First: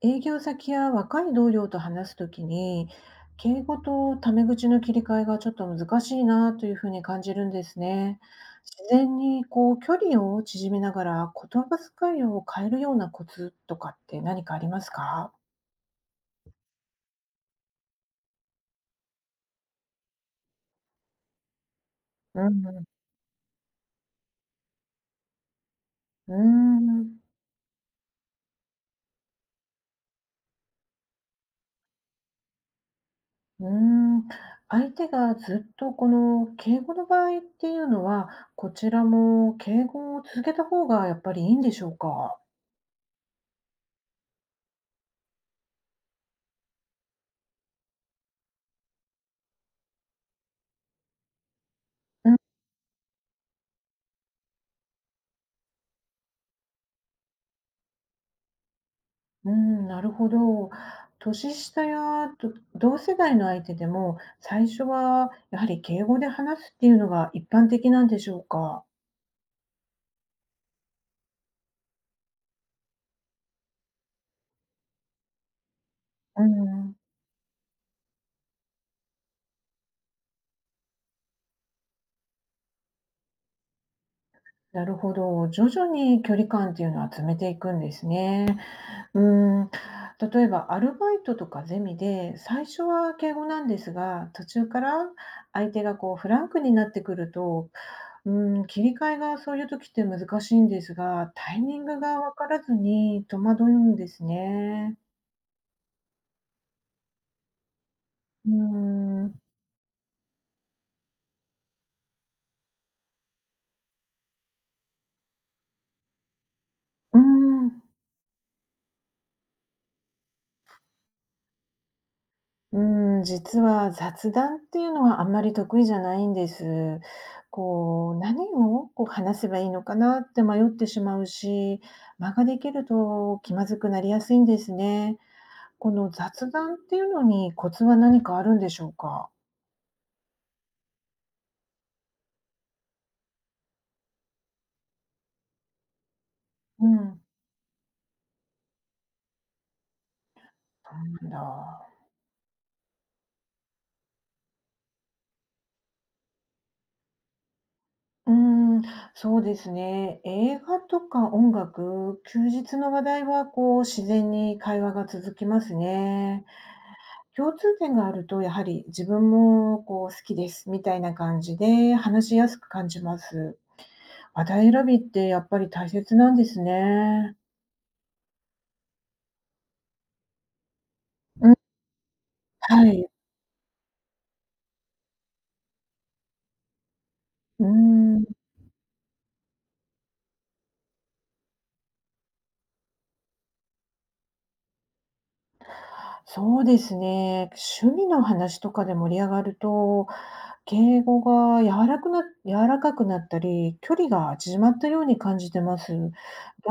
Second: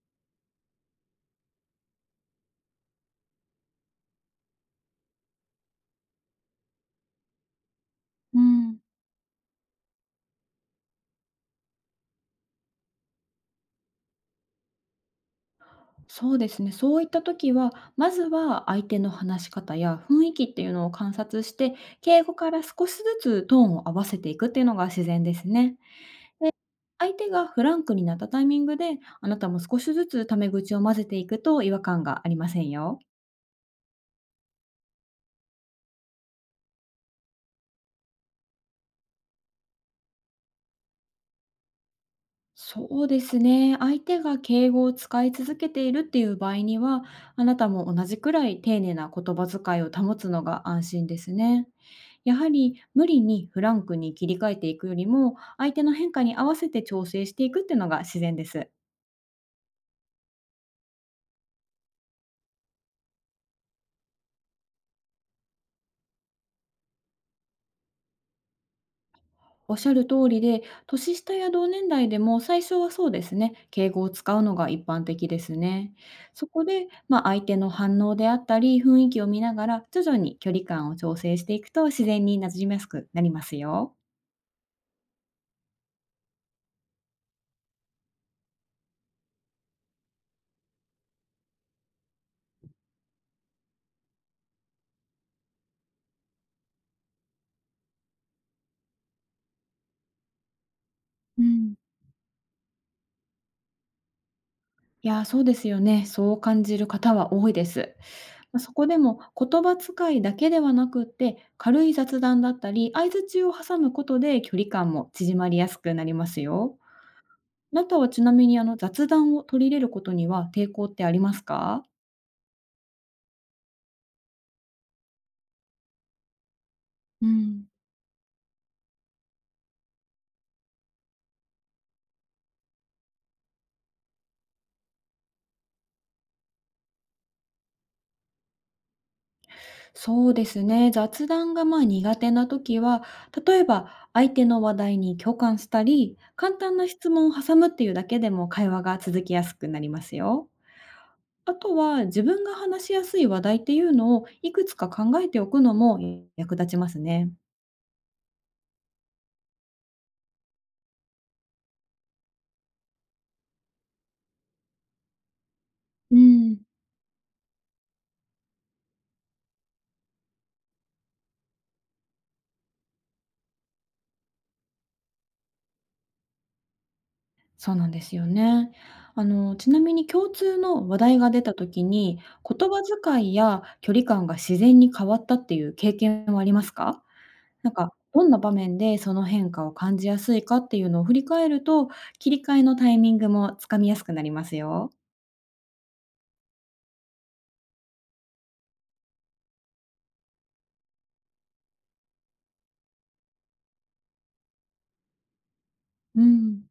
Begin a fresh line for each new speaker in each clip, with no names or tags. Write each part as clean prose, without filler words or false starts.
営業先や若い同僚と話すときに、敬語とタメ口の切り替えがちょっと難しいなというふうに感じるんですね。
うん、
自然にこう距離を縮めながら言葉遣いを変えるようなコツとかって何かありますか？
そうですね。そういった時は、まずは相手の話し方や雰囲気っていうのを観察して、敬語
う
から
ん、
少しずつトーンを合わせていくっていうのが自然ですね。
うー
で、相
ん、
手がフランクになったタイミングで、あなたも少しずつタメ口を混ぜていくと違和感がありませんよ。
うん、相手がずっとこの敬語の場合っていうのは、こちらも敬語を続けた方がやっぱりいいんでしょうか。
そうですね。相手が敬語を使い続けているっていう場合には、あなたも同じくらい丁寧な言葉遣いを保つのが安心ですね。やはり無理にフランクに切り替えていくよりも、相手の変化に合わせて調整していくっていうのが自然です。
うん、なるほど。年下やと同世代の相手でも、最初はやはり敬語で話すっていうのが一般的なんでしょうか？
おっしゃる通りで、年下や同年代でも最初はそうですね、敬語を使うのが一般的ですね。
う
そこで、
ん。
まあ、相手の反応であったり、雰囲気を見ながら、徐々に距離感を調整していくと自然に馴染みやすくなりますよ。
なるほど。徐々に距離感っていうのは詰めていくんですね。うん、例えばアルバイトとかゼミで、最初は敬語なんですが、途中から相手がこうフランクになってくると、うん、切り替えがそういう時って難しいんですが、
う
タイ
ん、
ミングが分からずに戸惑うんですね。
いやー、そうですよね。そう感じる方は多いです。
う
まあそこでも
ーん。
言葉遣いだけではなくって、軽い雑談だったり、相槌を挟むことで距離感も縮まりやすくなりますよ。
うー
あ
ん、
なたはちなみに、雑談を取り入れることには抵抗ってありますか？
う実は雑談っていうのはあんまり得意じゃないんです。
うん。
こう、何をこう話せばいいのかなって迷ってしまうし、間ができると気まずくなりやすいんですね。この雑談っていうのにコツは何かあるんでしょうか？
そうですね、雑談が、ま、苦手な時は、例えば相手の話題に共感したり、簡単な
う
質
ん。
問を挟むっていうだけでも会話が続きやすくなりますよ。
そうなん
あと
だ。
は自分が話しやすい話題っていうのをいくつか考えておくのも役立ちますね。
うーん、そうですね。映画とか音楽、休日の話題はこう自然に会話が続きます
う
ね。
ん。
共通点があるとやはり自分もこう好きですみたいな感じで話しやすく感じます。話題選びってやっぱり大切なんですね。
そうなんですよね。ちなみに共通の話題が出
う
た
ん、
時に、言葉
はい。
遣いや距離感が自然に変わったっていう経験はありますか？
うー
なんか、どんな
ん。
場面でその変化を感じやすいかっていうのを振り返ると、切り替えのタイミングもつかみやすくなりますよ。
そうですね。趣味の話とかで盛り上がると、敬語が柔らくな柔らかくなったり、距離が縮まったように感じてます。
うん。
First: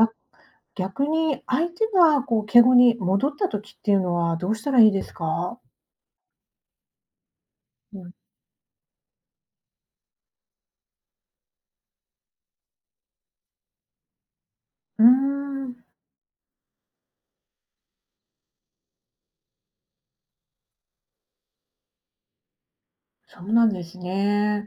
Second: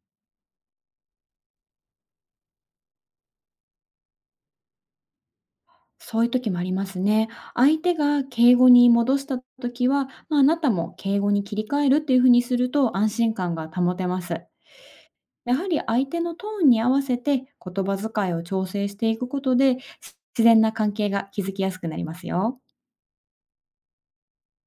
逆に相手がこう敬語に戻った時っていうのはどうしたらいいですか？
そういう時もありますね。相手
うん。
が敬語に戻した時は、まあ、あなたも敬語に切り替えるっていう風にすると安心感が保てます。
うー
やは
ん、
り相手のトーンに合わせて言葉遣いを調整していくことで、自然な関係が築きやすくなりますよ。
そうなんですね。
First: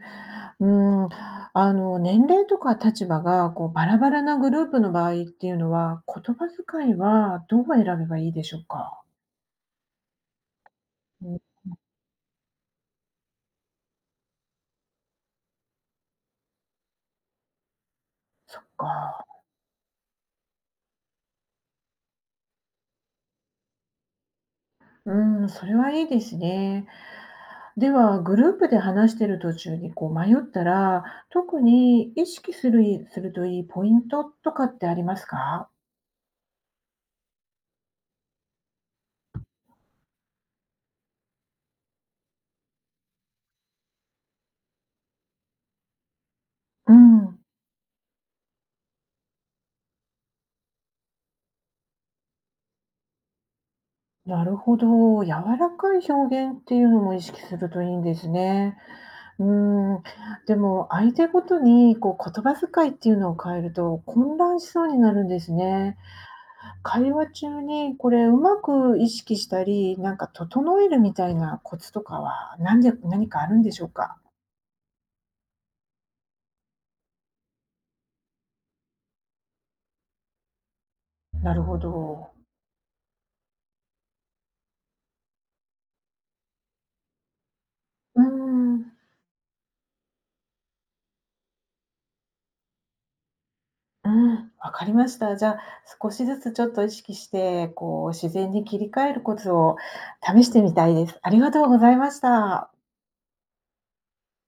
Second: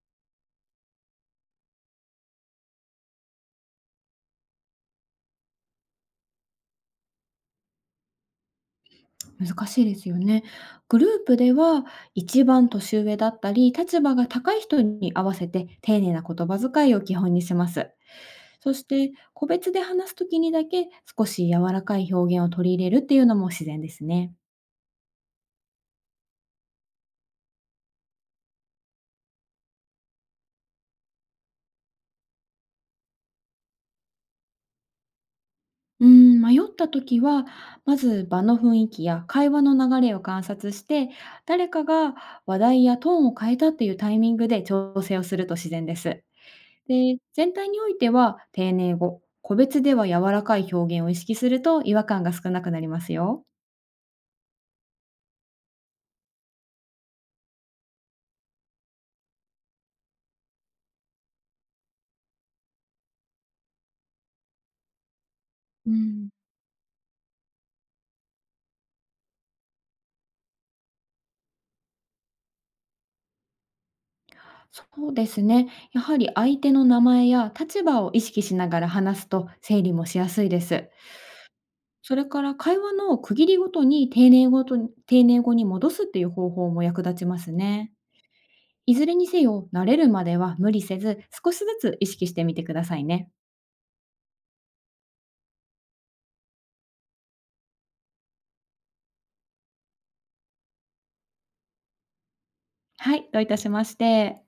うん、あの、年齢とか立場がこうバラバラなグループの場合っていうのは、言葉遣いはどう選べばいいでしょうか？
難しいですよね。グルー
う
プ
ん、
では一番年上だったり、立場が高い人に合わせて丁寧な言葉遣いを基本にします。
そっ
そして
か。
個別で話す時にだけ少し柔らかい表現を取り入れるっていうのも自然ですね。
うん、それはいいですね。では、グループで話している途中にこう迷ったら、特に意識するいするといいポイントとかってありますか？
うん、迷った時は、まず場の雰囲気や会話の流れを観察して、誰かが話題やトーンを変えたっていうタイミングで調整をすると自然です。
う
で、
ん、
全体においては丁寧語、個別では柔らかい表現を意識すると違和感が少なくなりますよ。
なるほど。柔らかい表現っていうのも意識するといいんですね。うん。でも、相手ごとにこう言葉遣いっていうのを変えると混乱しそうになるんです
う
ね。
ん、
会話中にこれうまく意識したり、なんか整えるみたいなコツとかは、なんで何かあるんでしょうか？
そうですね。やはり相手の名前や立場を意識しながら話すと整理もしやすいです。
なるほ
それ
ど。
から会話の区切りごとに丁寧語に戻すっていう方法も役立ちますね。
うーん、
いずれにせよ、慣れるまでは無理せず、少しずつ意識してみてくださいね。
うん、わかりました。じゃあ、少しずつちょっと意識して、こう自然に切り替えるコツを試してみたいです。ありがとうございました。
はい、どういたしまして。